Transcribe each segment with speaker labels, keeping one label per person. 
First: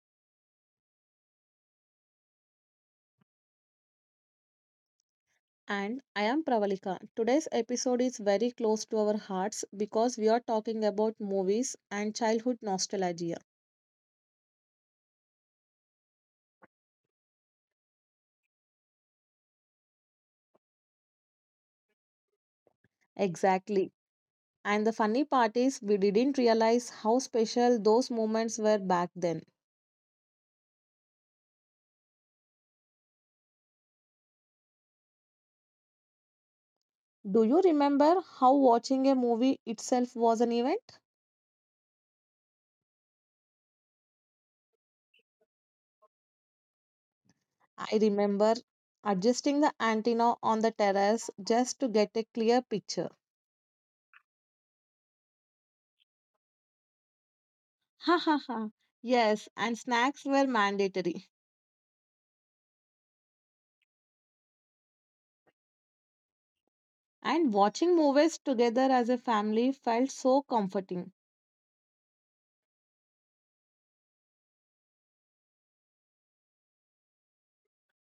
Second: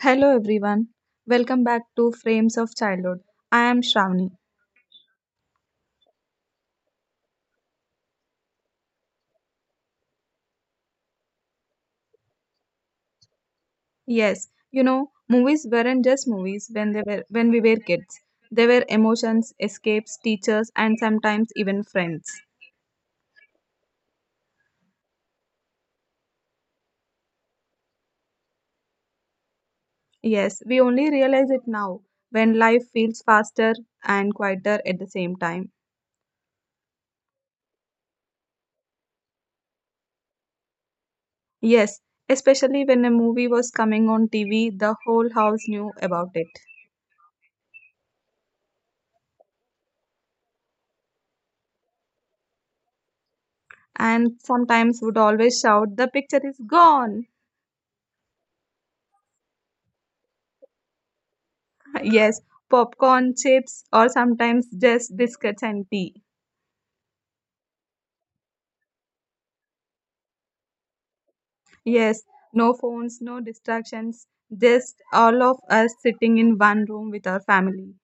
Speaker 1: Hello everyone. Welcome back to Frames of Childhood. I am Shravani.
Speaker 2: And I am Pravalika. Today's episode is very close to our hearts because we are talking about movies and childhood nostalgia.
Speaker 1: Yes, you know, movies weren't just movies when they were when we were kids. They were emotions, escapes, teachers and sometimes even friends.
Speaker 2: Exactly. And the funny part is, we didn't realize how special those moments were back then.
Speaker 1: Yes, we only realize it now when life feels faster and quieter at the same time.
Speaker 2: Do you remember how watching a movie itself was an event?
Speaker 1: Yes, especially when a movie was coming on TV, the whole house knew about it.
Speaker 2: I remember adjusting the antenna on the terrace just to get a clear picture.
Speaker 1: And sometimes would always shout, the picture is gone!
Speaker 2: Ha ha ha. Yes, and snacks were mandatory.
Speaker 1: Yes, popcorn, chips, or sometimes just biscuits and tea.
Speaker 2: And watching movies together as a family felt so comforting.
Speaker 1: Yes, no phones, no distractions, just all of us sitting in one room with our family.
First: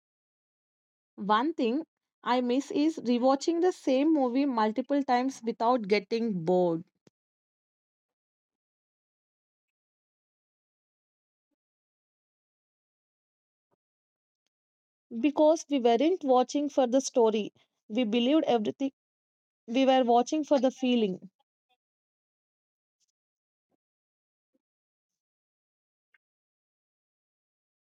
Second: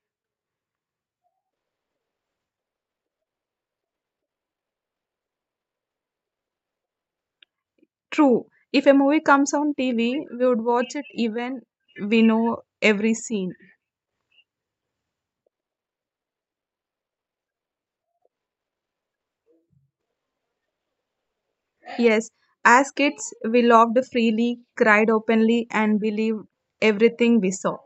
Speaker 2: One thing I miss is rewatching the same movie multiple times without getting bored.
Speaker 1: True, if a movie comes on TV, we would watch it even we know every scene.
Speaker 2: Because we weren't watching for the story, we believed everything, we were watching for the feeling.
Speaker 1: Yes, as kids, we loved freely, cried openly, and believed everything we saw.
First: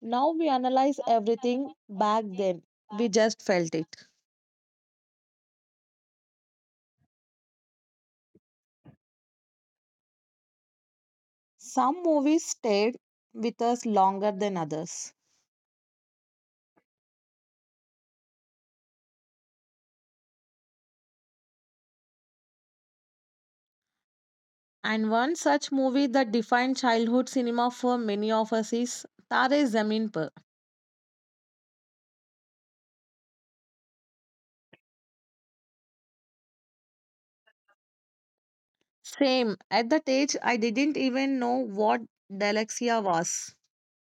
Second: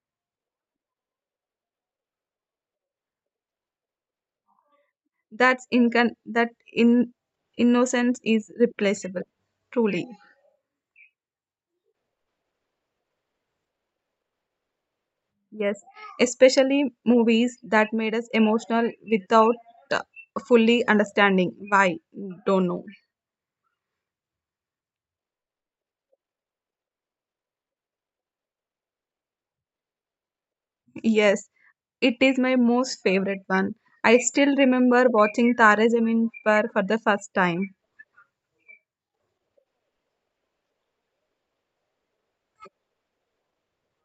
Speaker 2: Now we analyze everything back then, we just felt it.
Speaker 1: That's incon- that in innocence is replaceable, truly.
Speaker 2: Some movies stayed with us longer than others.
Speaker 1: Yes, especially movies that made us emotional without uh, fully understanding why. Don't know.
Speaker 2: And one such movie that defined childhood cinema for many of us is Tare Zameen Par.
Speaker 1: Yes, it is my most favorite one. I still remember watching Tare Zameen Par for the first time.
Speaker 2: Same. At that age, I didn't even know what dyslexia was.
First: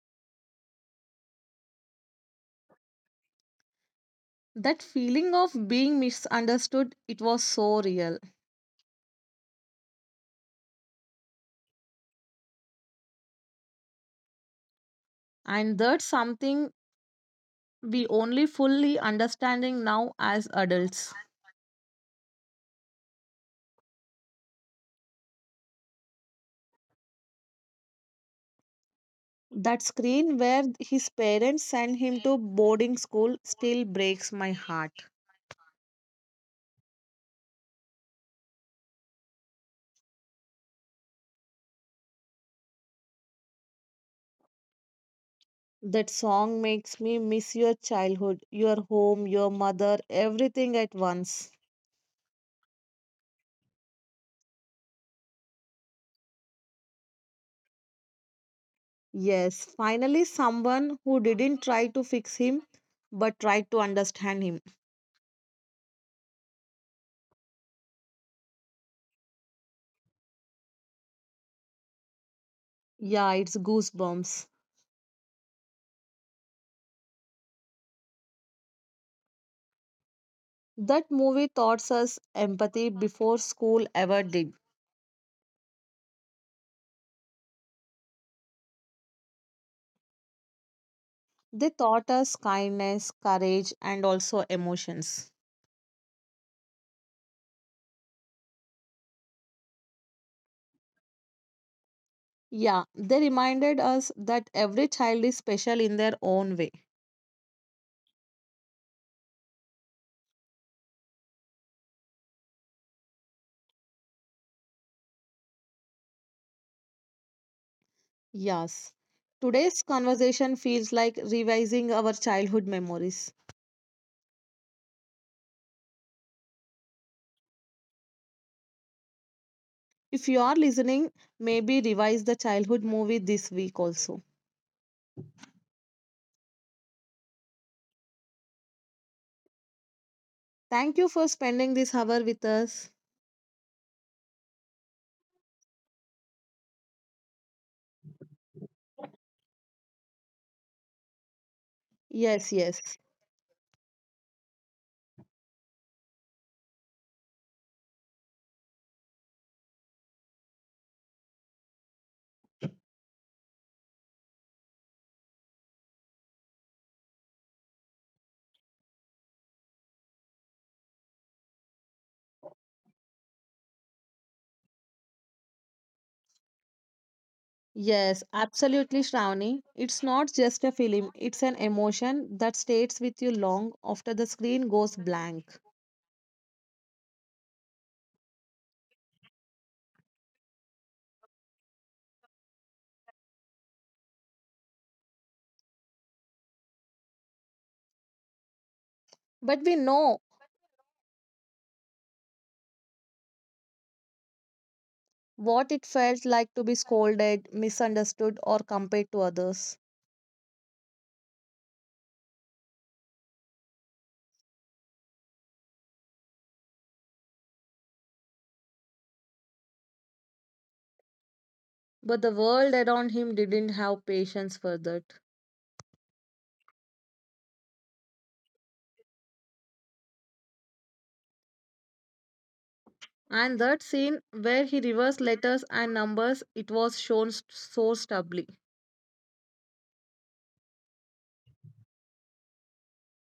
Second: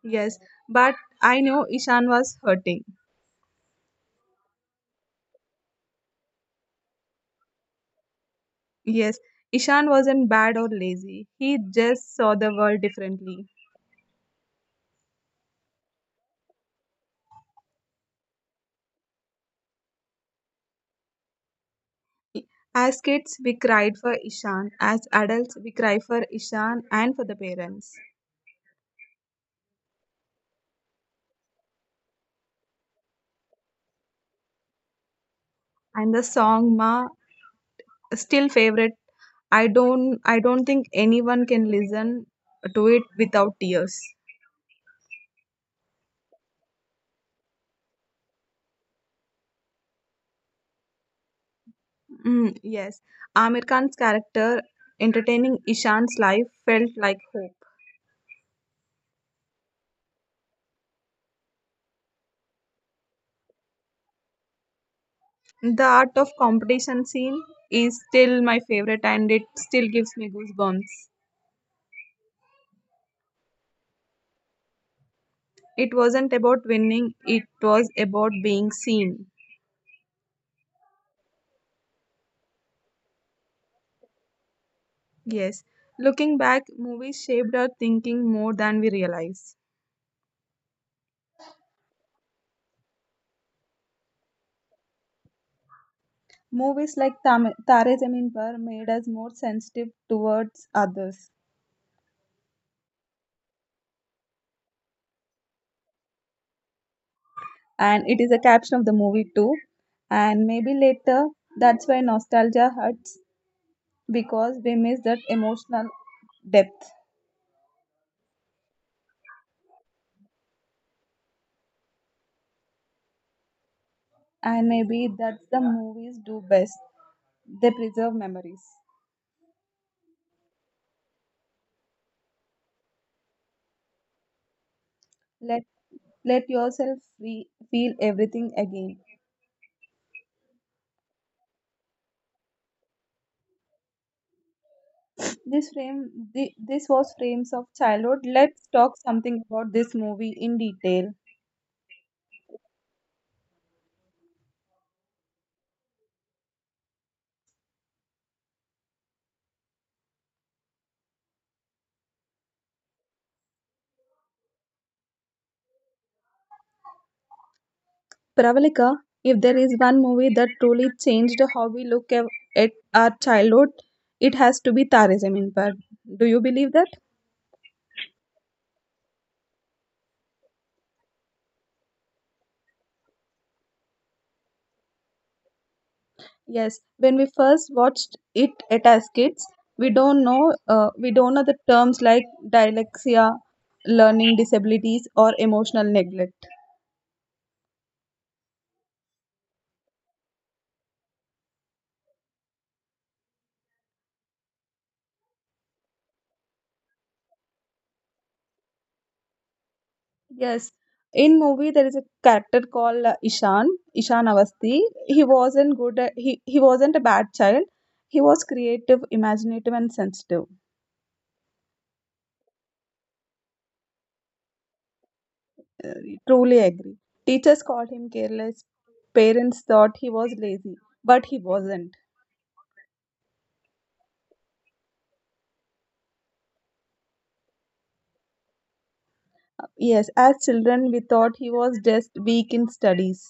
Speaker 1: Yes, but I know Ishan was hurting.
Speaker 2: That feeling of being misunderstood, it was so real.
Speaker 1: Yes, Ishan wasn't bad or lazy. He just saw the world differently.
Speaker 2: And that's something we only fully understanding now as adults.
Speaker 1: As kids, we cried for Ishan. As adults, we cry for Ishan and for the parents.
Speaker 2: That screen where his parents sent him to boarding school still breaks my heart.
Speaker 1: And the song Ma still favorite. I don't think anyone can listen to it without tears.
Speaker 2: That song makes me miss your childhood, your home, your mother, everything at once.
Speaker 1: Mm, yes, Amir Khan's character entertaining Ishan's life felt like hope.
Speaker 2: Yes, finally, someone who didn't try to fix him but tried to understand him.
Speaker 1: The art of competition scene is still my favorite and it still gives me goosebumps.
Speaker 2: Yeah, it's goosebumps.
Speaker 1: It wasn't about winning, it was about being seen.
Speaker 2: That movie taught us empathy before school ever did.
Speaker 1: Yes, looking back, movies shaped our thinking more than we realize.
Speaker 2: They taught us kindness, courage, and also emotions.
Speaker 1: Movies like Tare Zameen Par made us more sensitive towards others,
Speaker 2: Yeah, they reminded us that every child is special in their own way.
Speaker 1: and it is a caption of the movie too. And maybe later, that's why nostalgia hurts because we miss that emotional depth.
Speaker 2: Yes. Today's conversation feels like revising our childhood memories.
Speaker 1: And maybe that's the movies do best; they preserve memories.
Speaker 2: If you are listening, maybe revise the childhood movie this week also.
Speaker 1: Let let yourself free, feel everything again.
Speaker 2: Thank you for spending this hour with us.
Speaker 1: This frame, this was frames of childhood. Let's talk something about this movie in detail.
Speaker 2: Yes, yes,
Speaker 1: Pravalika, if there is one movie that truly changed how we at our childhood, it has to be Tare Zameen Par. Do you believe that?
Speaker 2: yes, absolutely, Shravani. It's not just a film, it's an emotion that stays with you long after the screen goes blank.
Speaker 1: Yes. When we first watched it at as kids, we don't know we don't know the terms like dyslexia, learning disabilities, or emotional neglect.
Speaker 2: But we know what it felt like to be scolded, misunderstood, or compared to others.
Speaker 1: Yes. In movie, there is a character called Ishan Avasti. He wasn't good. At, he wasn't a bad child. He was creative, imaginative, and sensitive.
Speaker 2: But the world around him didn't have patience for that.
Speaker 1: Truly agree. Teachers called him careless. Parents thought he was lazy, but he wasn't.
Speaker 2: And that scene where he reversed letters and numbers, it was shown so stubbornly.
Speaker 1: Yes, as children, we thought he was just weak in studies.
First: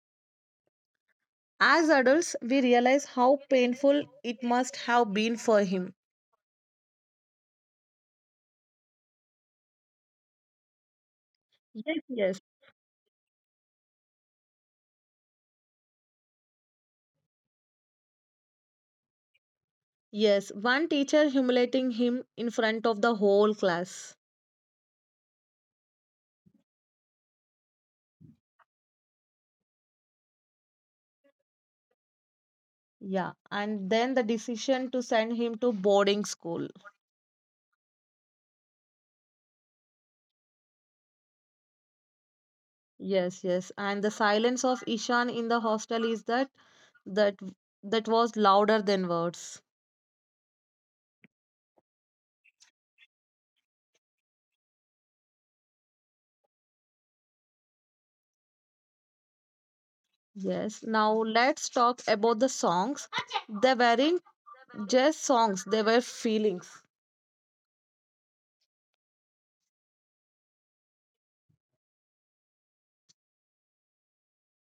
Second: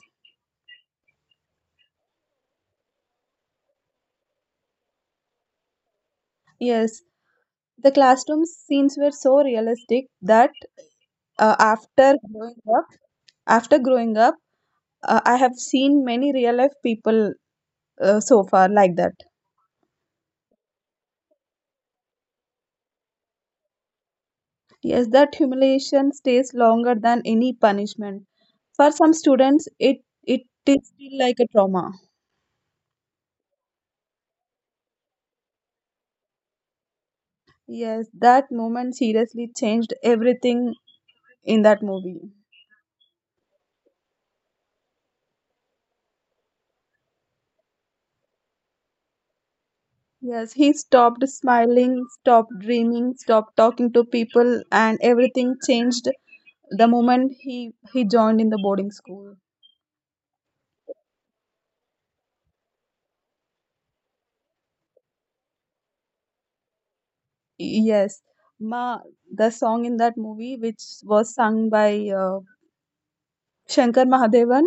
Speaker 2: As adults, we realize how painful it must have been for him.
Speaker 1: Yes, the classroom scenes were so realistic that uh,
Speaker 2: Yes,
Speaker 1: after
Speaker 2: yes.
Speaker 1: growing up, after growing up, I have seen many real life people so far like that.
Speaker 2: Yes, one teacher humiliating him in front of the whole class.
Speaker 1: Yes, that humiliation stays longer than any punishment. For some students, it is still like a trauma.
Speaker 2: Yeah, and then the decision to send him to boarding school.
Speaker 1: Yes, that moment seriously changed everything in that movie.
Speaker 2: Yes, yes, and the silence of Ishan in the hostel is that that was louder than words.
Speaker 1: Yes, he stopped smiling, stopped dreaming, stopped talking to people, and everything changed the moment he joined in the boarding school.
Speaker 2: Yes. Now let's talk about the songs. They weren't just songs; they were feelings.
Speaker 1: Yes, Ma, the song in that movie, which was sung by Shankar Mahadevan,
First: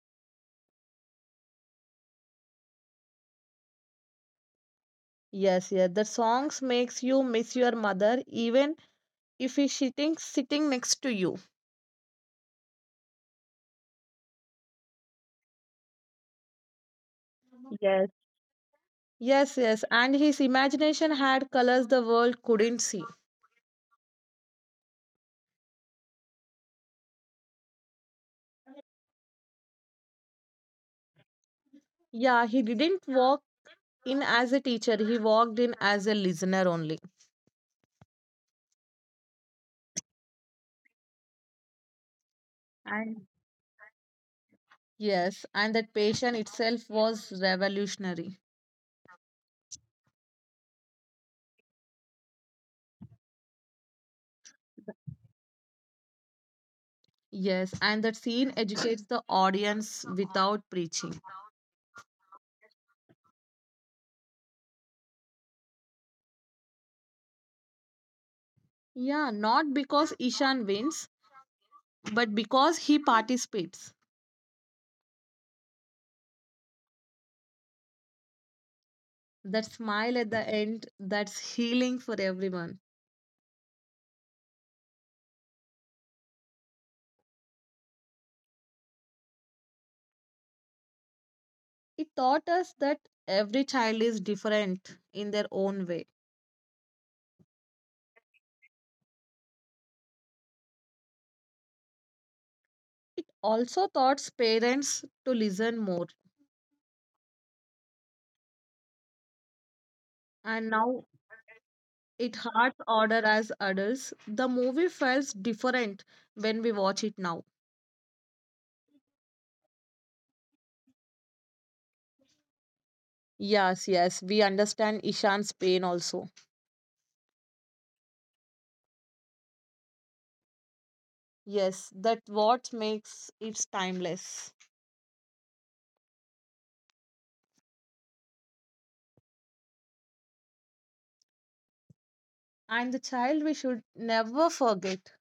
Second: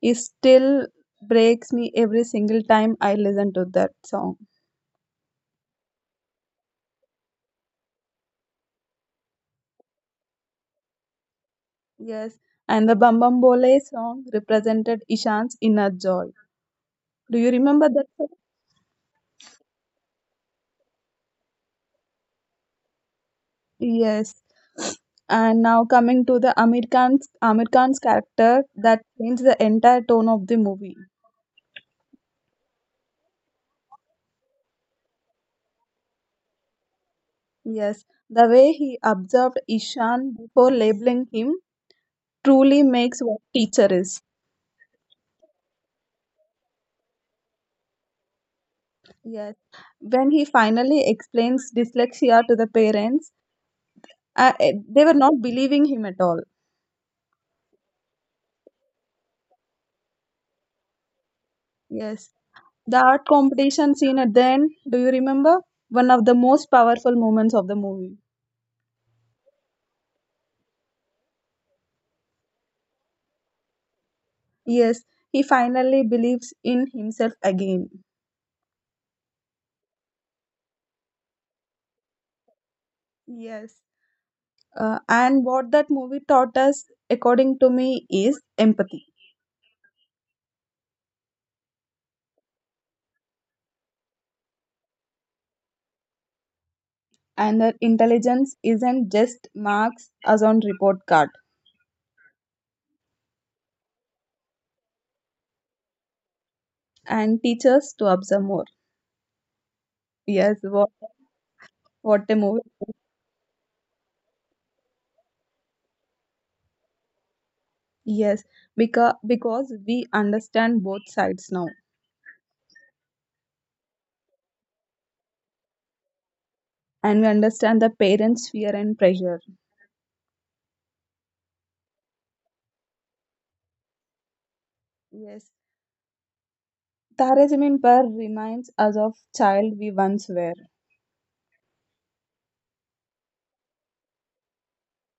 Speaker 1: is still breaks me every single time I listen to that song.
Speaker 2: Yes, yes. The songs makes you miss your mother even if he's sitting next to you.
Speaker 1: Yes, and the Bam Bam Bole song represented Ishan's inner joy. Do you remember that
Speaker 2: Yes.
Speaker 1: film?
Speaker 2: Yes, yes. And his imagination had colors the world couldn't see.
Speaker 1: Yes. And now coming to Amir Khan's character that changed the entire tone of the movie.
Speaker 2: Yeah, he didn't walk in as a teacher, he walked in as a listener only.
Speaker 1: Yes. The way he observed Ishan before labeling him truly makes
Speaker 2: And
Speaker 1: what teacher is.
Speaker 2: yes, and that patient itself was revolutionary.
Speaker 1: Yes. When he finally explains dyslexia to the parents, they were not believing him at all.
Speaker 2: Yes, and that scene educates the audience without preaching.
Speaker 1: Yes. The art competition scene at the end, do you remember? One of the most powerful moments of the movie.
Speaker 2: Yeah, not because Ishan wins, but because he participates.
Speaker 1: Yes, he finally believes in himself again.
Speaker 2: That smile at the end, that's healing for everyone.
Speaker 1: Yes. And what that movie taught us, according to me, is empathy.
Speaker 2: It taught us that every child is different in their own way.
Speaker 1: And that intelligence isn't just marks as on report card
Speaker 2: It also taught parents to listen more.
Speaker 1: and teachers to observe more. Yes,
Speaker 2: And
Speaker 1: what,
Speaker 2: now
Speaker 1: what a
Speaker 2: it
Speaker 1: movie.
Speaker 2: hearts order as adults. The movie feels different when we watch it now.
Speaker 1: Yes, because we understand both sides now
Speaker 2: Yes, yes, we understand Ishan's pain also.
Speaker 1: and we understand the parents' fear and pressure.
Speaker 2: Yes, that what makes it timeless.
Speaker 1: Yes, Tare Zameen Par reminds us of child we once were.
Speaker 2: And the child we should never forget.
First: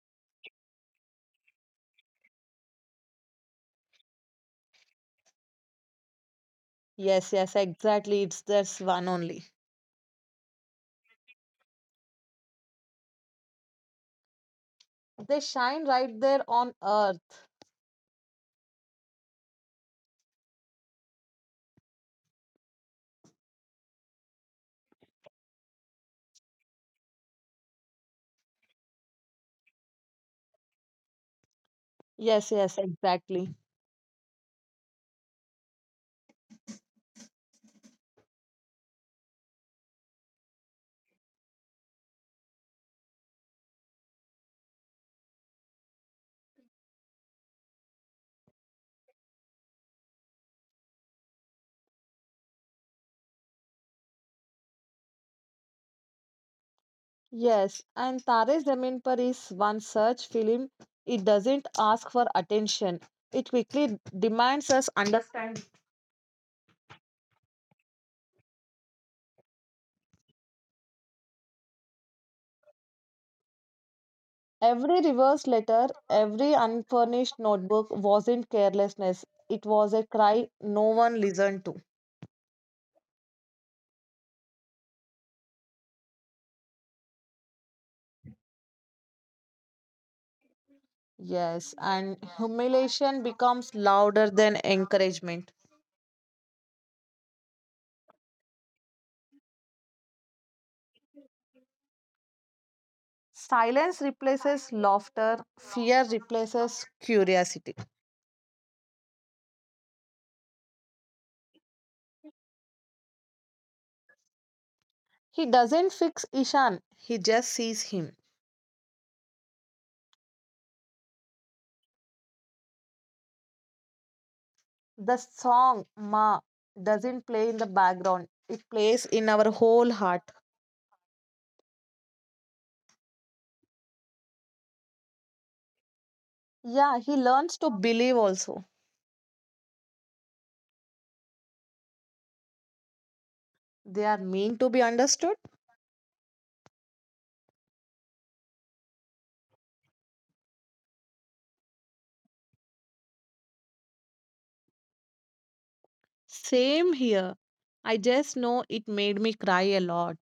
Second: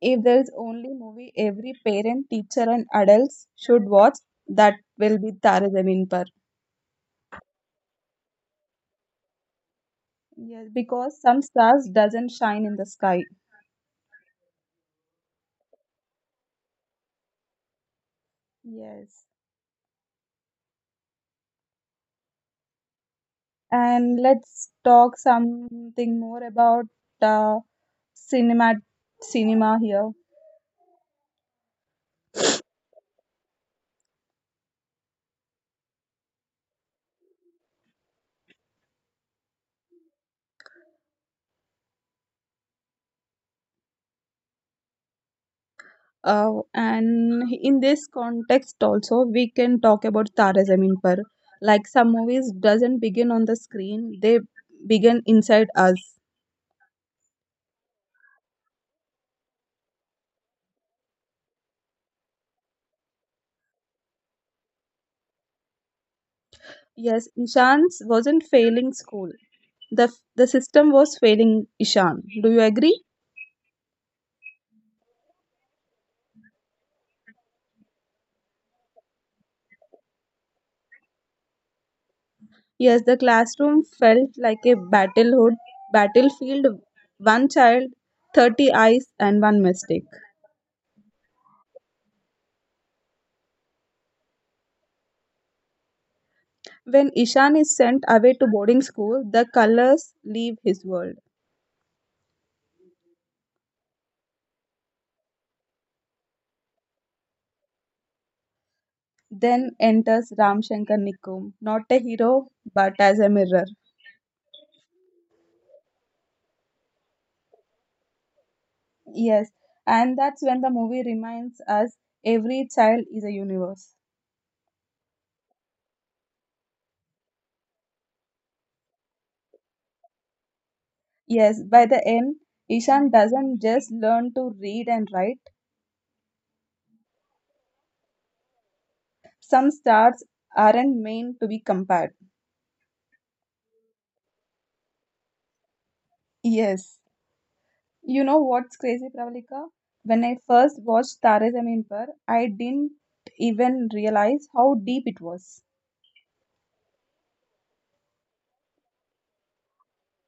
Speaker 1: If there is only movie every parent, teacher, and adults should watch, that will be Tare Zameen Par.
Speaker 2: Yes, yes, exactly. It's this one only.
Speaker 1: Yes, because some stars doesn't shine in the sky.
Speaker 2: They shine right there on Earth.
Speaker 1: Yes, and let's talk something more about uh, cinema cinema here.
Speaker 2: Yes, yes, exactly.
Speaker 1: And in this context also, we can talk about Tare Zameen Par. Like some movies doesn't begin on the screen; they begin inside us.
Speaker 2: Yes, and Tare Zameen Par is one such film. It doesn't ask for attention. It quickly demands us understand.
Speaker 1: Yes, Nishant wasn't failing school. The system was failing Ishan. Do you agree?
Speaker 2: Every reverse letter, every unfurnished notebook wasn't carelessness. It was a cry no one listened to.
Speaker 1: Yes, the classroom felt like a battlefield, one child, 30 eyes, and one mistake.
Speaker 2: Yes, and humiliation becomes louder than encouragement.
Speaker 1: When Ishan is sent away to boarding school, the colors leave his world.
Speaker 2: Silence replaces laughter, fear replaces curiosity.
Speaker 1: Then enters Ram Shankar Nikum, not a hero, but as a mirror.
Speaker 2: He doesn't fix Ishan, he just sees him.
Speaker 1: Yes, and that's when the movie reminds us every child is a universe.
Speaker 2: The song Ma doesn't play in the background, it plays in our whole heart.
Speaker 1: Yes, by the end, Ishan doesn't just learn to read and write.
Speaker 2: Yeah, he learns to believe also.
Speaker 1: Some stars aren't meant to be compared.
Speaker 2: They are meant to be understood.
Speaker 1: Yes. You know what's crazy, Pravalika? When I first watched Tare Zameen Par, I didn't even realize how deep it was.
Speaker 2: Same here. I just know it made me cry a lot.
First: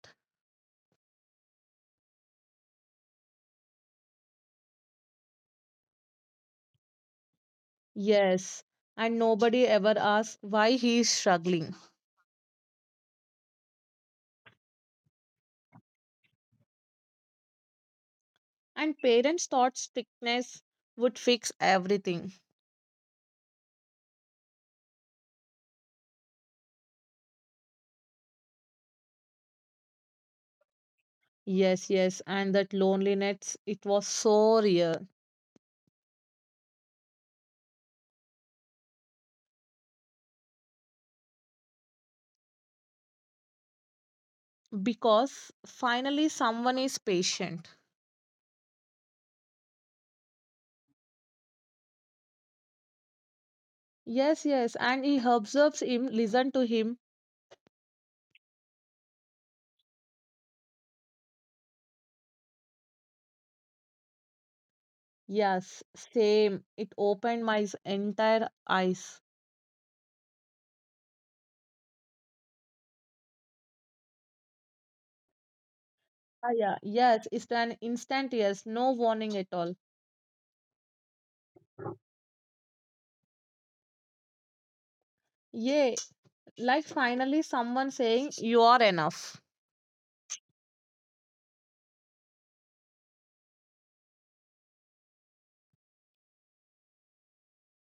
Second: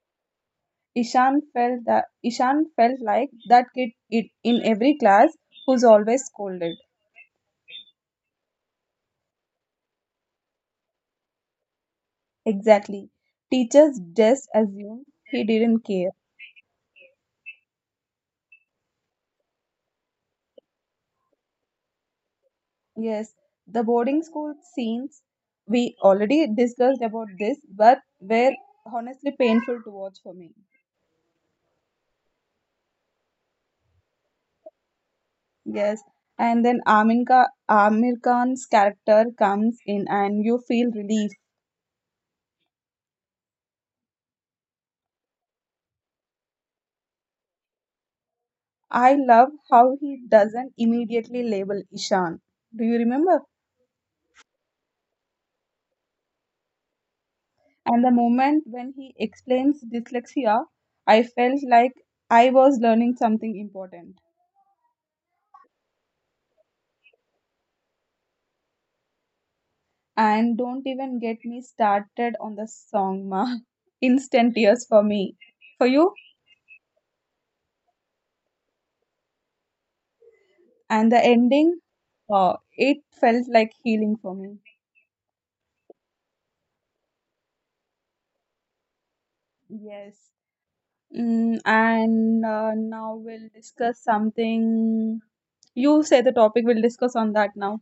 Speaker 1: Ishan felt like that kid it in every class who's always scolded.
Speaker 2: Yes, and nobody ever asks why he is struggling.
Speaker 1: Exactly. Teachers just assumed he didn't care.
Speaker 2: And parents thought strictness would fix everything.
Speaker 1: Yes, the boarding school scenes we already discussed about this, but were honestly painful to watch for me.
Speaker 2: Yes, yes, and that loneliness, it was so real.
Speaker 1: Yes, and then Amin Ka Amir Khan's character comes in, and you feel relief.
Speaker 2: Because finally someone is patient.
Speaker 1: I love how he doesn't immediately label Ishan. Do you remember?
Speaker 2: Yes, yes, and he observes him, listen to him.
Speaker 1: And the moment when he explains dyslexia, I felt like I was learning something important.
Speaker 2: Yes, same. It opened my entire eyes.
Speaker 1: And don't even get me started on the song, ma. Instant tears for me, for you.
Speaker 2: Ah, yeah, yes, it's an instant yes, no warning at all.
Speaker 1: And the ending, it felt like healing for me.
Speaker 2: Yeah, like finally someone saying you are enough.
Speaker 1: Yes. Mm, and Now we'll discuss something. You say the topic. We'll discuss on that now.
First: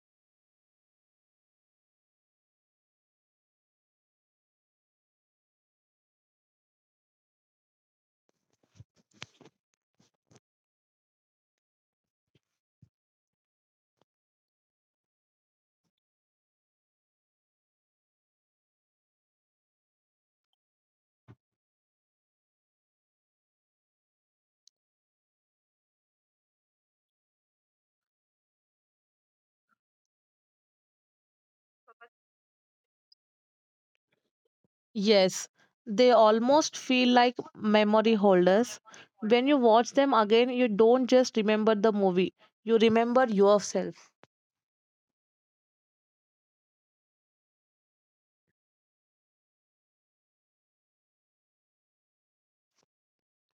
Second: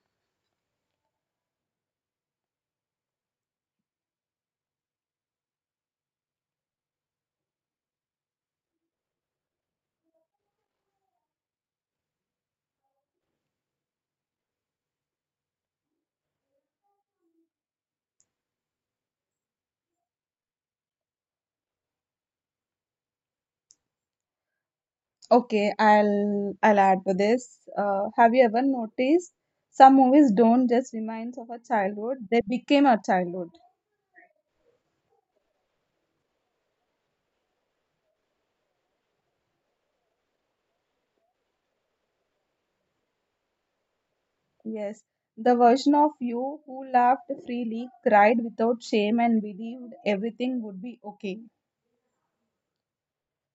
Speaker 1: Okay, I'll add to this. Have you ever noticed some movies don't just remind of a childhood; they became a childhood.
Speaker 2: Yes, they almost feel like memory holders. When you watch them again, you don't just remember the movie, you remember yourself.
Speaker 1: Yes, the version of you who laughed freely, cried without shame, and believed everything would be okay.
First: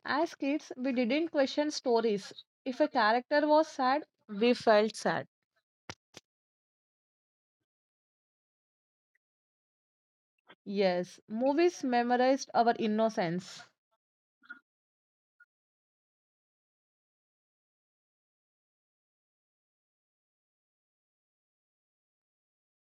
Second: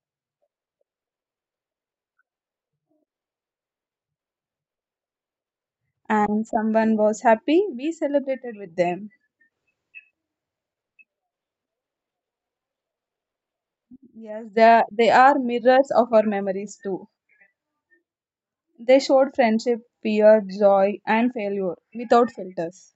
Speaker 2: As kids, we didn't question stories. If a character was sad, we felt sad.
Speaker 1: And someone was happy. We celebrated with them.
Speaker 2: Yes. Movies memorized our innocence.
Speaker 1: Yes, they are mirrors of our memories too. They showed friendship, fear, joy, and failure without filters.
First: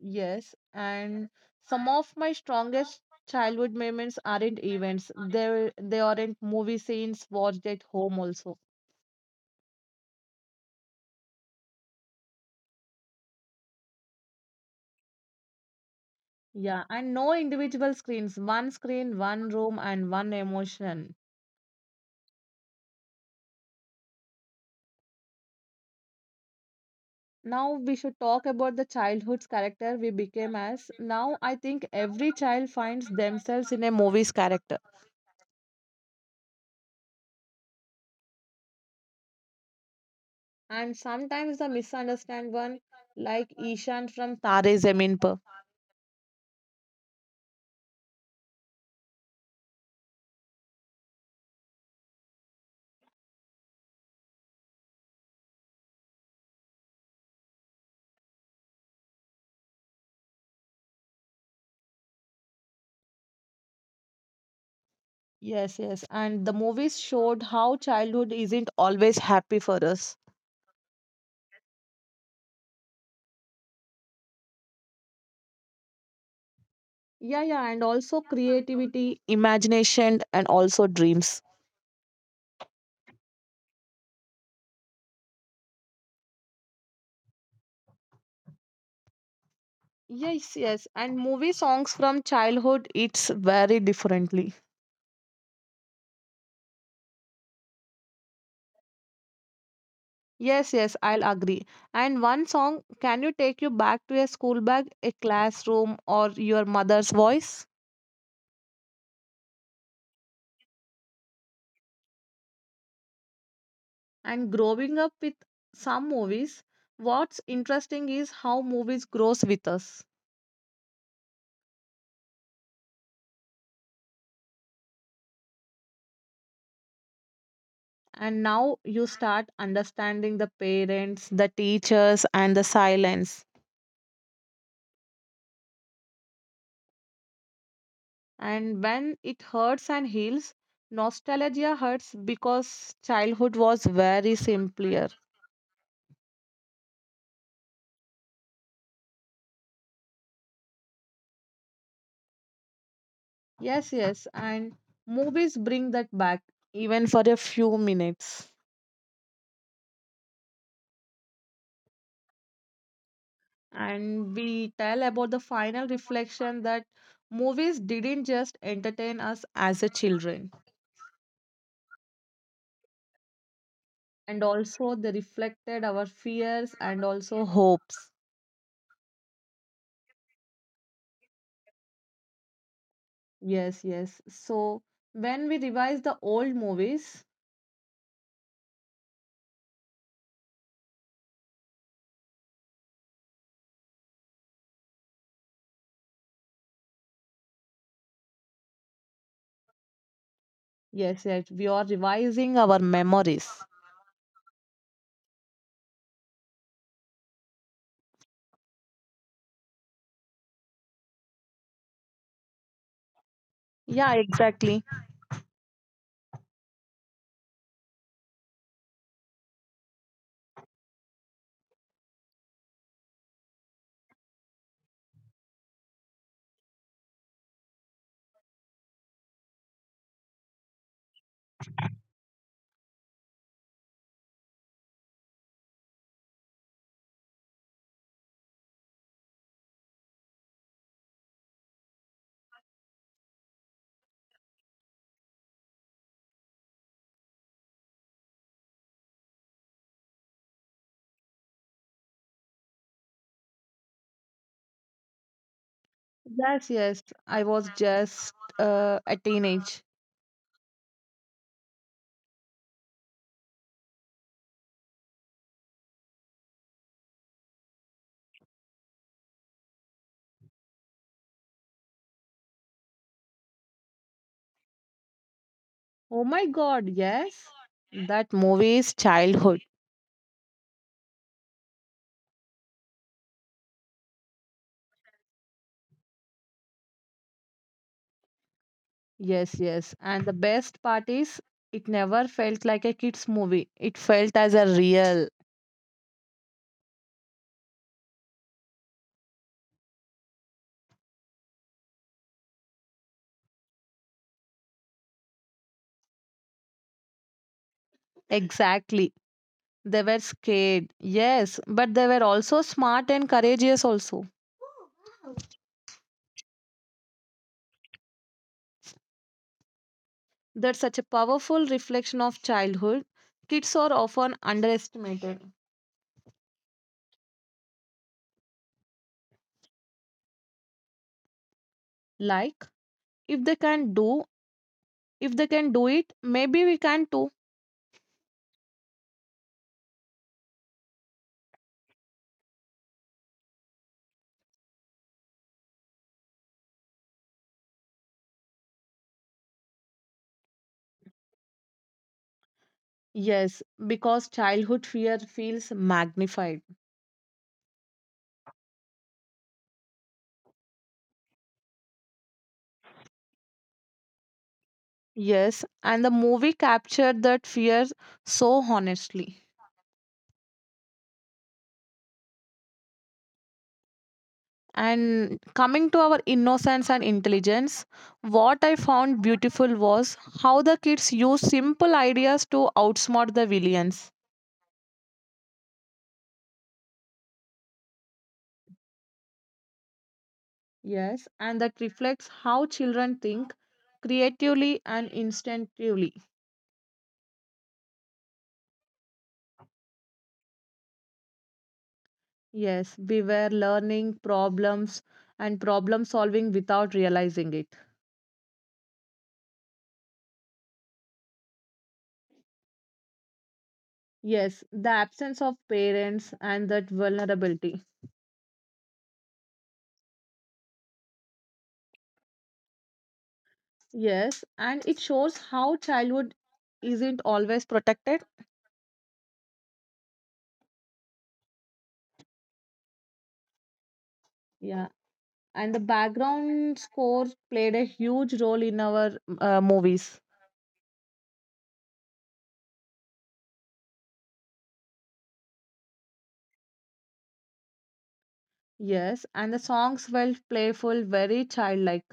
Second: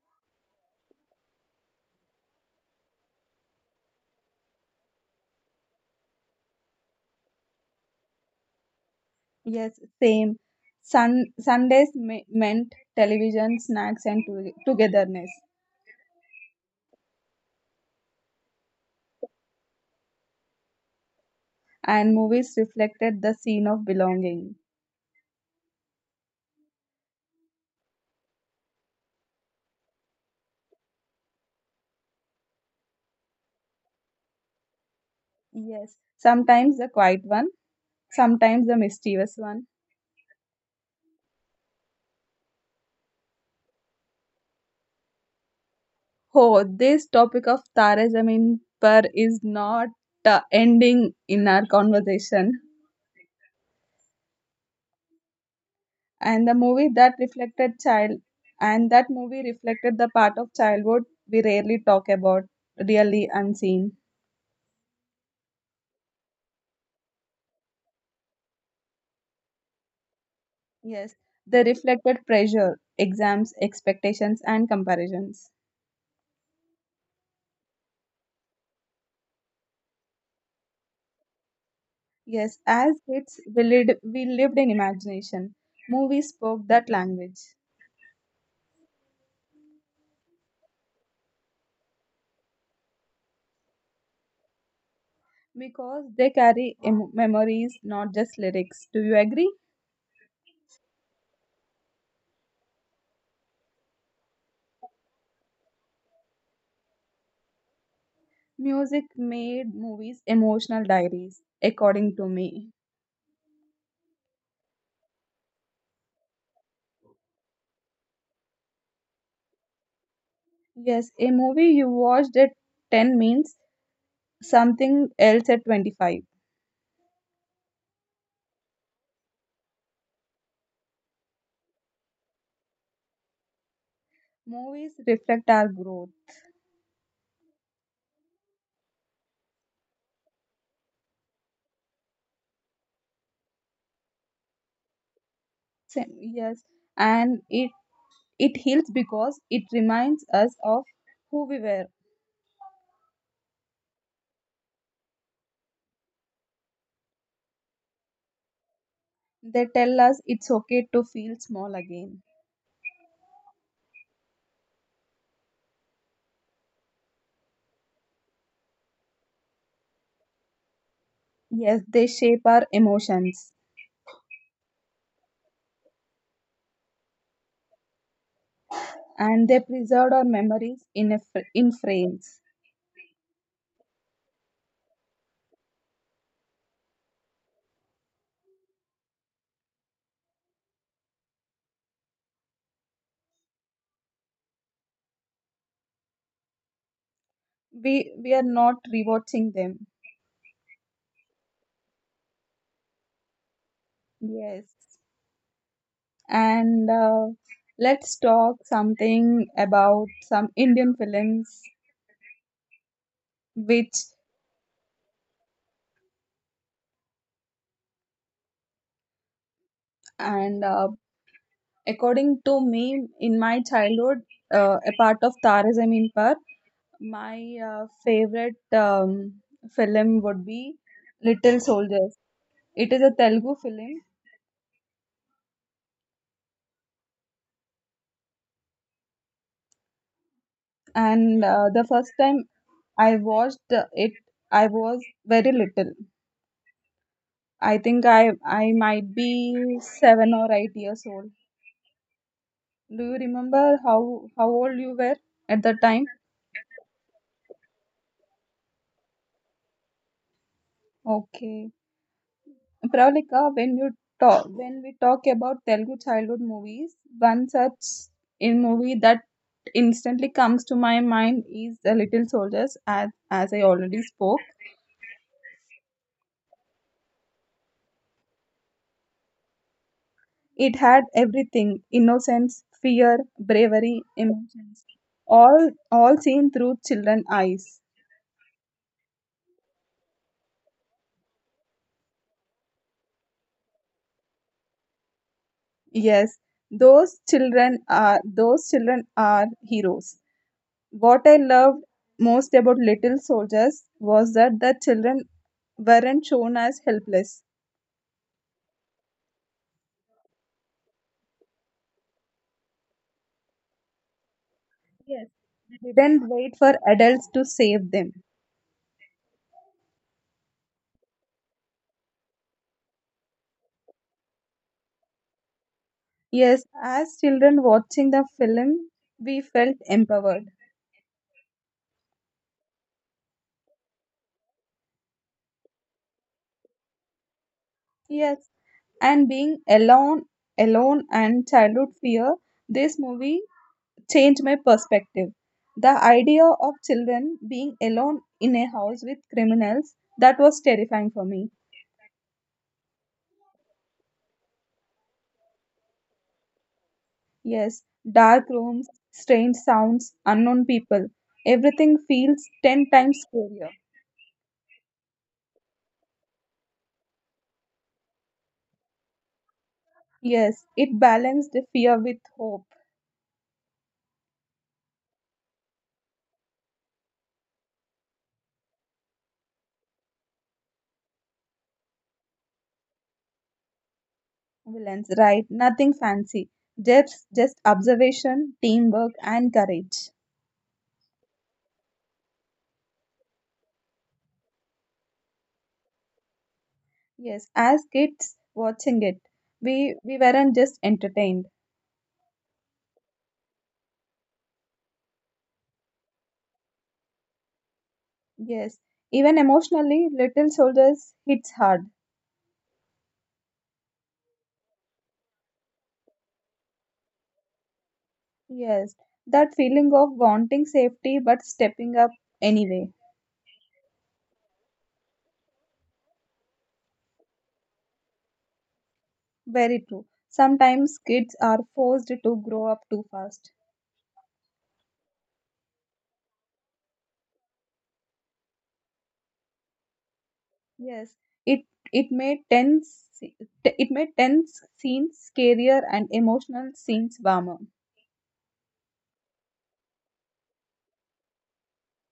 Speaker 2: Yes. And some of my strongest childhood memories aren't events. They aren't movie scenes watched at home also.
Speaker 1: Yes, same. Sundays meant television, snacks, and togetherness,
Speaker 2: Yeah, and no individual screens. One screen, one room, and one emotion.
Speaker 1: and movies reflected the scene of belonging.
Speaker 2: Now we should talk about the childhood's character we became as. Now I think every child finds themselves in a movie's character.
Speaker 1: Yes, sometimes the quiet one, sometimes the mischievous one.
Speaker 2: And sometimes the misunderstand one, like Ishan from Tare Zameen Par.
Speaker 1: Oh, this topic of Tare Zameen Par is not ending in our conversation. And the movie that reflected child, and that movie reflected the part of childhood we rarely talk about, really unseen.
Speaker 2: Yes, yes. And the movies showed how childhood isn't always happy for us.
Speaker 1: Yes, they reflected pressure, exams, expectations and comparisons.
Speaker 2: Yeah, yeah, and also creativity, imagination, and also dreams.
Speaker 1: Yes, as kids we lived in imagination. Movies spoke that language
Speaker 2: Yes, yes. And movie songs from childhood, it's very differently.
Speaker 1: because they carry memories, not just lyrics. Do you agree?
Speaker 2: Yes, yes, I'll agree. And one song, can you take you back to a school bag, a classroom, or your mother's voice?
Speaker 1: Music made movies emotional diaries according to me.
Speaker 2: And growing up with some movies, what's interesting is how movies grows with us.
Speaker 1: Yes, a movie you watched at 10 means something else at 25.
Speaker 2: And now you start understanding the parents, the teachers, and the silence.
Speaker 1: Movies reflect our growth.
Speaker 2: And when it hurts and heals, nostalgia hurts because childhood was very simpler.
Speaker 1: Yes, and it heals because it reminds us of who we were.
Speaker 2: Yes, yes, and movies bring that back even for a few minutes.
Speaker 1: They tell us it's okay to feel small again.
Speaker 2: And we tell about the final reflection that movies didn't just entertain us as a children,
Speaker 1: Yes, they shape our emotions
Speaker 2: and also they reflected our fears and also hopes.
Speaker 1: and they preserve our memories in a fr- in frames.
Speaker 2: Yes, yes. So when we revise the old movies,
Speaker 1: We are not rewatching them.
Speaker 2: yes, yes, we are revising our memories.
Speaker 1: Yes. And let's talk something about some Indian films, which.
Speaker 2: Yeah, exactly.
Speaker 1: And according to me, in my childhood, a part of Tare Zameen Par, my favorite film would be Little Soldiers. It is a Telugu film, and the first time I watched it, I was very little. I think I might be 7 or 8 years old. Do you remember how old you were at the time?
Speaker 2: Yes, yes, I was just a teenage.
Speaker 1: Okay. Pravalika, when you talk when we talk about Telugu childhood movies, one such in movie that instantly comes to my mind is The Little Soldiers, as I already spoke.
Speaker 2: Oh my god, yes, that movie is childhood.
Speaker 1: It had everything: innocence, fear, bravery, emotions. All seen through children eyes.
Speaker 2: Yes, yes. And the best part is, it never felt like a kids' movie. It felt as a real.
Speaker 1: Yes, those children are heroes. What I loved most about Little Soldiers was that the children weren't shown as helpless.
Speaker 2: Exactly. They were scared, yes, but they were also smart and courageous, also.
Speaker 1: Yes, they didn't wait for adults to save them.
Speaker 2: That's such a powerful reflection of childhood. Kids are often underestimated.
Speaker 1: Yes, as children watching the film, we felt empowered.
Speaker 2: Like, if they can do, if they can do it, maybe we can too.
Speaker 1: Yes, and being alone, alone and childhood fear, this movie changed my perspective. The idea of children being alone in a house with criminals, that was terrifying for me.
Speaker 2: Yes, because childhood fear feels magnified.
Speaker 1: Yes, dark rooms, strange sounds, unknown people. Everything feels 10 times scarier.
Speaker 2: Yes, and the movie captured that fear so honestly.
Speaker 1: Yes, it balanced the fear with hope.
Speaker 2: And coming to our innocence and intelligence, what I found beautiful was how the kids use simple ideas to outsmart the villains.
Speaker 1: Villains, right? Nothing fancy. Just observation, teamwork, and courage.
Speaker 2: Yes, and that reflects how children think creatively and instinctively.
Speaker 1: Yes, as kids watching it, we weren't just entertained.
Speaker 2: Yes, beware learning problems and problem solving without realizing it.
Speaker 1: Yes, even emotionally, Little Soldiers hits hard.
Speaker 2: Yes, the absence of parents and that vulnerability.
Speaker 1: Yes, that feeling of wanting safety but stepping up anyway.
Speaker 2: Yes, and it shows how childhood isn't always protected.
Speaker 1: Very true. Sometimes kids are forced to grow up too fast.
Speaker 2: Yeah, and the background score played a huge role in our movies.
Speaker 1: Yes, it it made tense it made tense scenes scarier and emotional scenes warmer.
Speaker 2: Yes, and the songs felt playful, very childlike.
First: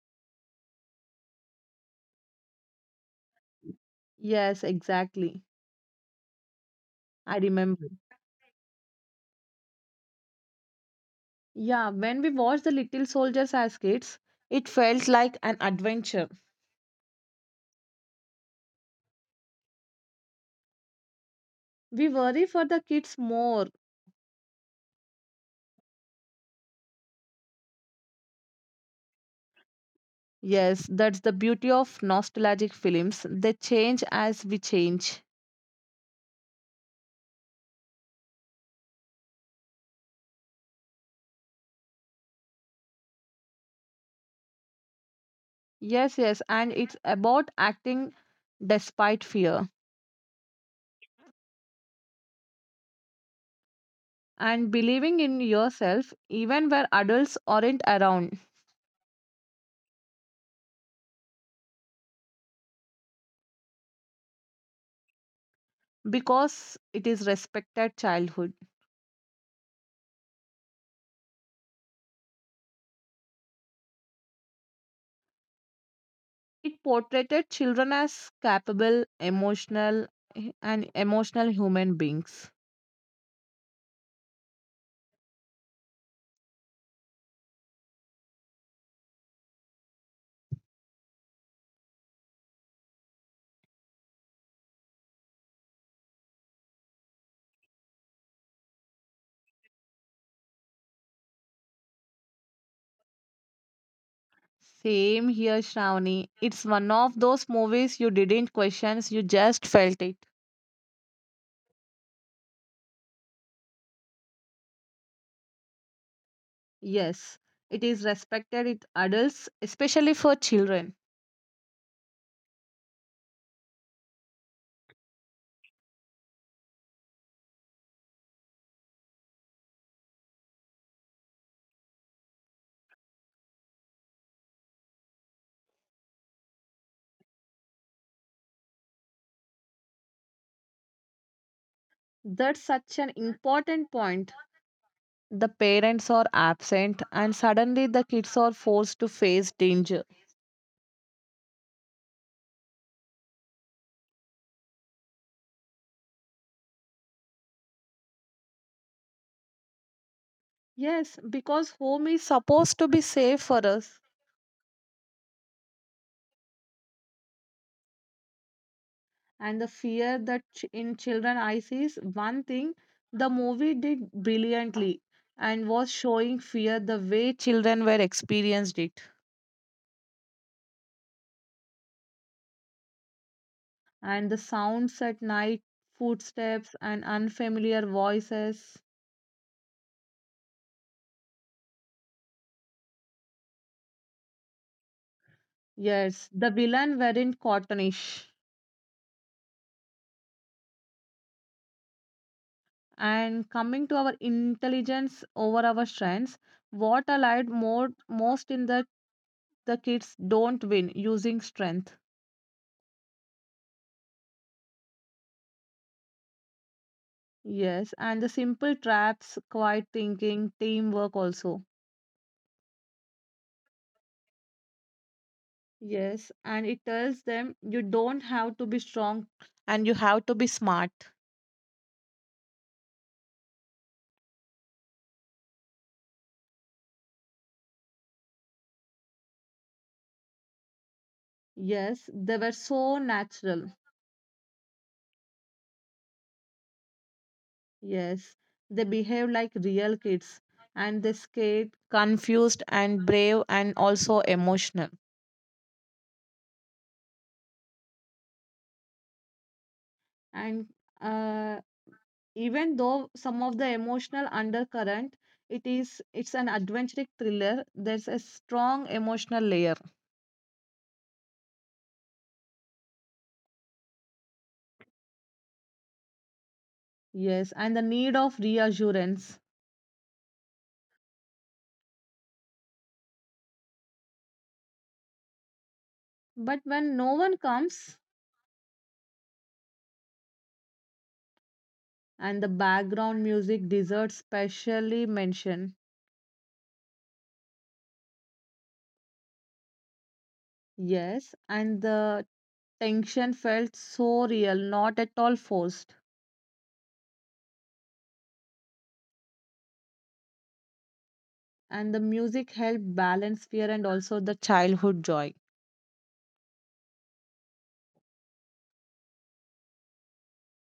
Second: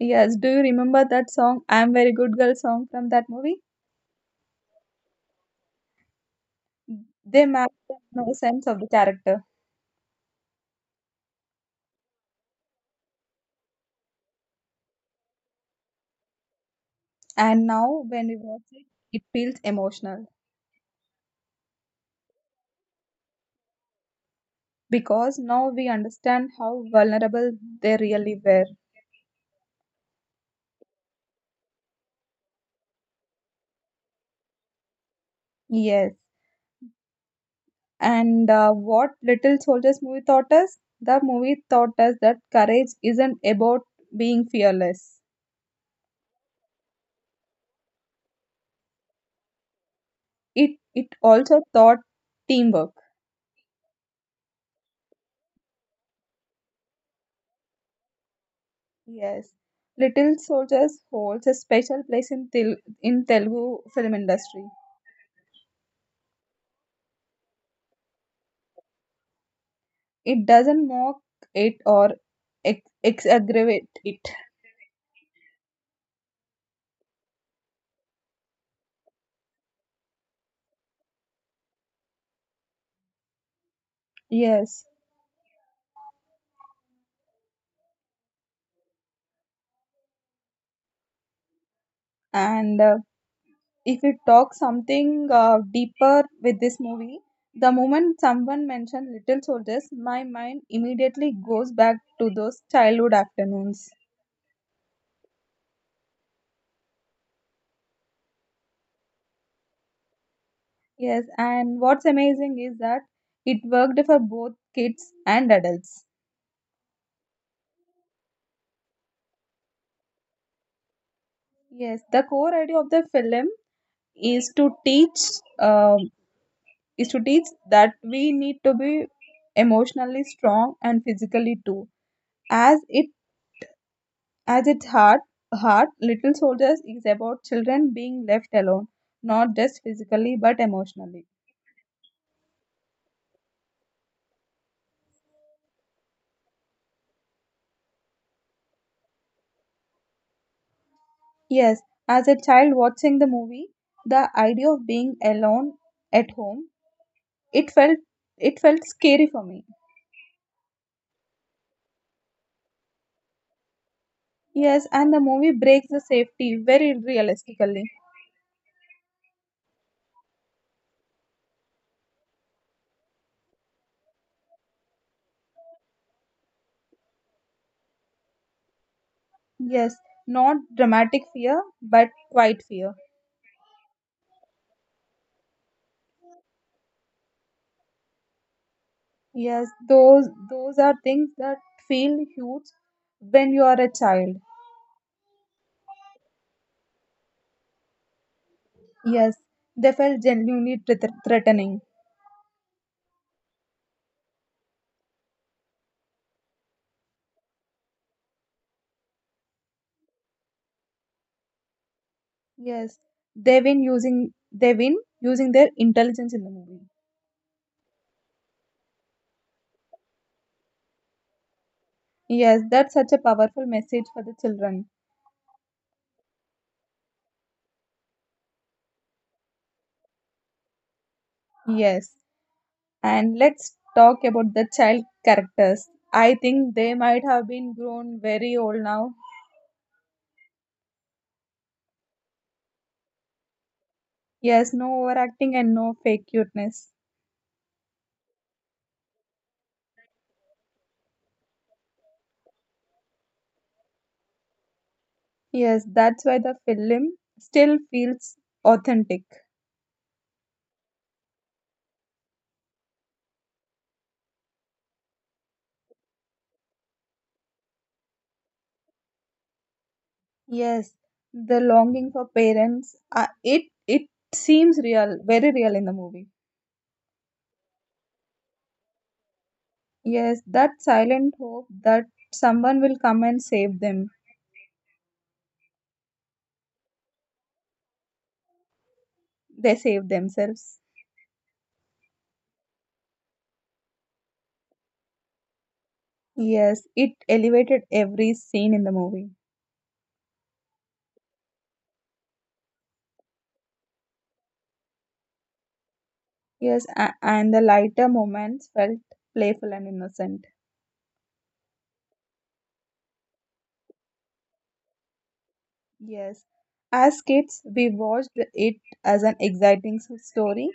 Speaker 1: Yes, do you remember that song I am very good girl song from that movie?
Speaker 2: Yes, exactly. I
Speaker 1: They mapped
Speaker 2: remember.
Speaker 1: no sense of the character.
Speaker 2: Yeah, when we watched The Little Soldiers as kids, it felt like an adventure.
Speaker 1: And now when we watch it, it feels emotional
Speaker 2: We worry for the kids more.
Speaker 1: because now we understand how vulnerable they really were.
Speaker 2: Yes, that's the beauty of nostalgic films. They change as we change.
Speaker 1: Yes. And what Little Soldiers movie taught us? The movie taught us that courage isn't about being fearless.
Speaker 2: Yes, yes, and it's about acting despite fear
Speaker 1: It also taught teamwork.
Speaker 2: and believing in yourself even where adults aren't around.
Speaker 1: Yes. Little Soldiers holds a special place in Telugu film industry.
Speaker 2: Because it is respected childhood.
Speaker 1: It doesn't mock it or exaggerate it.
Speaker 2: It portrayed children as capable, emotional, and emotional human beings.
Speaker 1: Yes. And if we talk something deeper with this movie, the moment someone mentioned Little Soldiers, my mind immediately goes back to those childhood afternoons.
Speaker 2: Same here, Shravani. It's one of those movies you didn't question, you just felt it.
Speaker 1: Yes, and what's amazing is that it worked for both kids and adults.
Speaker 2: Yes, it is respected in adults, especially for children.
Speaker 1: Yes, the core idea of the film is to teach um, is to teach that we need to be emotionally strong and physically too, as it At its heart, Little Soldiers is about children being left alone, not just physically but emotionally.
Speaker 2: That's such an important point, the parents are absent and suddenly the kids are forced to face danger.
Speaker 1: Yes, as a child watching the movie, the idea of being alone at home, it felt it felt scary for me.
Speaker 2: Yes, because home is supposed to be safe for us.
Speaker 1: Yes, and the movie breaks the safety very realistically.
Speaker 2: And the fear that in children eyes is one thing the movie did brilliantly and was showing fear the way children were experienced it.
Speaker 1: Yes, not dramatic fear, but quiet fear.
Speaker 2: And the sounds at night, footsteps and unfamiliar voices.
Speaker 1: Yes, those are things that feel huge when you are a child.
Speaker 2: Yes, the villain weren't cottonish.
Speaker 1: Yes, they felt genuinely threatening.
Speaker 2: And coming to our intelligence over our strengths, what allied more most in that the kids don't win using strength.
Speaker 1: Yes, they win using their intelligence in the movie.
Speaker 2: Yes, and the simple traps, quiet thinking, teamwork also.
Speaker 1: Yes, that's such a powerful message for the children.
Speaker 2: Yes, and it tells them you don't have to be strong and you have to be smart.
Speaker 1: Yes, and let's talk about the child characters. I think they might have been grown very old now.
Speaker 2: Yes, they were so natural.
Speaker 1: Yes, no overacting and no fake cuteness.
Speaker 2: Yes, they behave like real kids and they scared, confused, and brave, and also emotional.
Speaker 1: Yes, that's why the film still feels authentic.
Speaker 2: And uh, even though some of the emotional undercurrent, it is it's an adventurous thriller, there's a strong emotional layer.
Speaker 1: Yes, the longing for parents, it seems real, very real in the movie.
Speaker 2: Yes, and the need of reassurance,
Speaker 1: Yes, that silent hope that someone will come and save them.
Speaker 2: but when no one comes.
Speaker 1: They save themselves.
Speaker 2: And the background music deserves specially mention.
Speaker 1: Yes, it elevated every scene in the movie.
Speaker 2: Yes, and the tension felt so real, not at all forced.
Speaker 1: Yes, and the lighter moments felt playful and innocent.
Speaker 2: And the music helped balance fear and also the childhood joy.
Speaker 1: Yes, as kids, we watched it as an exciting story.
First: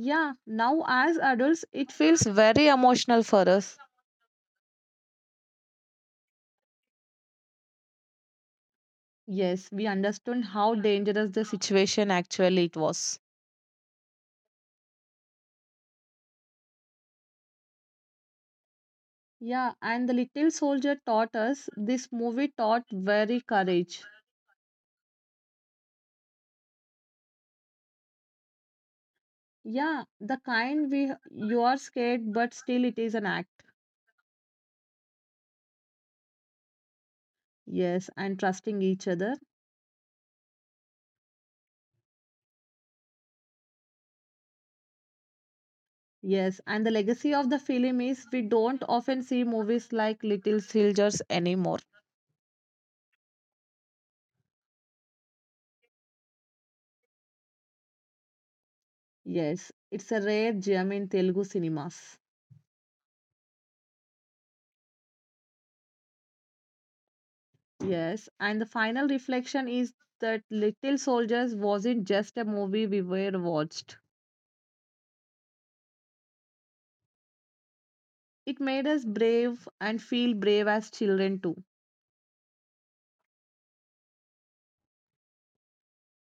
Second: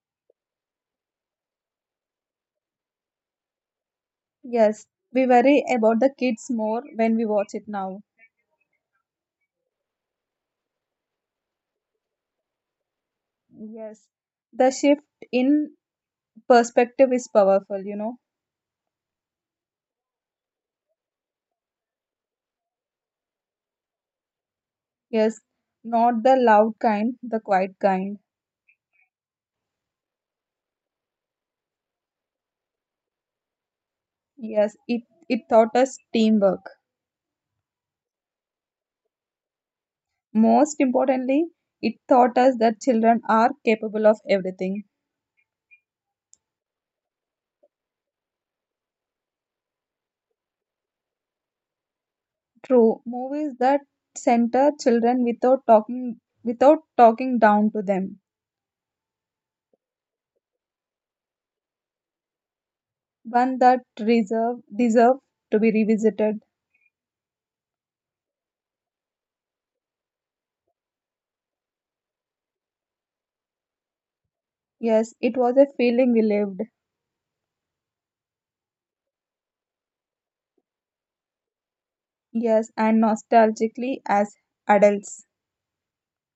Speaker 2: Yeah, now as adults it feels very emotional for us.
Speaker 1: Yes, we worry about the kids more when we watch it now.
Speaker 2: Yes, we understood how dangerous the situation actually it was.
Speaker 1: Yes, the shift in perspective is powerful, you know.
Speaker 2: Yeah, and the little soldier taught us this movie taught very courage.
Speaker 1: Yes, not the loud kind, the quiet kind.
Speaker 2: Yeah, the kind we you are scared, but still it is an act.
Speaker 1: Yes, it taught us teamwork.
Speaker 2: Yes, and trusting each other.
Speaker 1: Most importantly, it taught us that children are capable of everything.
Speaker 2: Yes, and the legacy of the film is we don't often see movies like Little Soldiers anymore.
Speaker 1: True, movies that center children without talking down to them.
Speaker 2: Yes, it's a rare gem in Telugu cinemas.
Speaker 1: One that reserve deserve to be revisited.
Speaker 2: Yes, and the final reflection is that Little Soldiers wasn't just a movie we were watched.
Speaker 1: Yes, it was a feeling we lived.
Speaker 2: It made us brave and feel brave as children too.
Speaker 1: Yes, and nostalgically as adults.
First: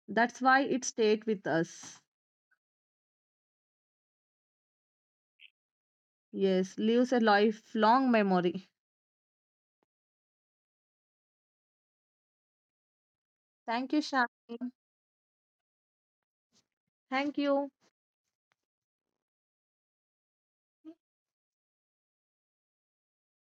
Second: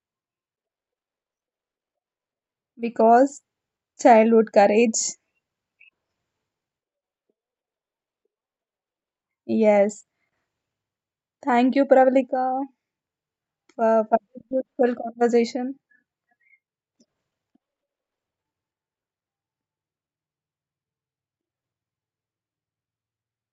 Speaker 2: That's why it stayed with us.
Speaker 1: Because childhood courage.
Speaker 2: Yes, lives a lifelong memory.
Speaker 1: Yes. Thank you, Pravalika,
Speaker 2: Thank you,
Speaker 1: for this
Speaker 2: Shami.
Speaker 1: beautiful conversation.
Speaker 2: Thank you.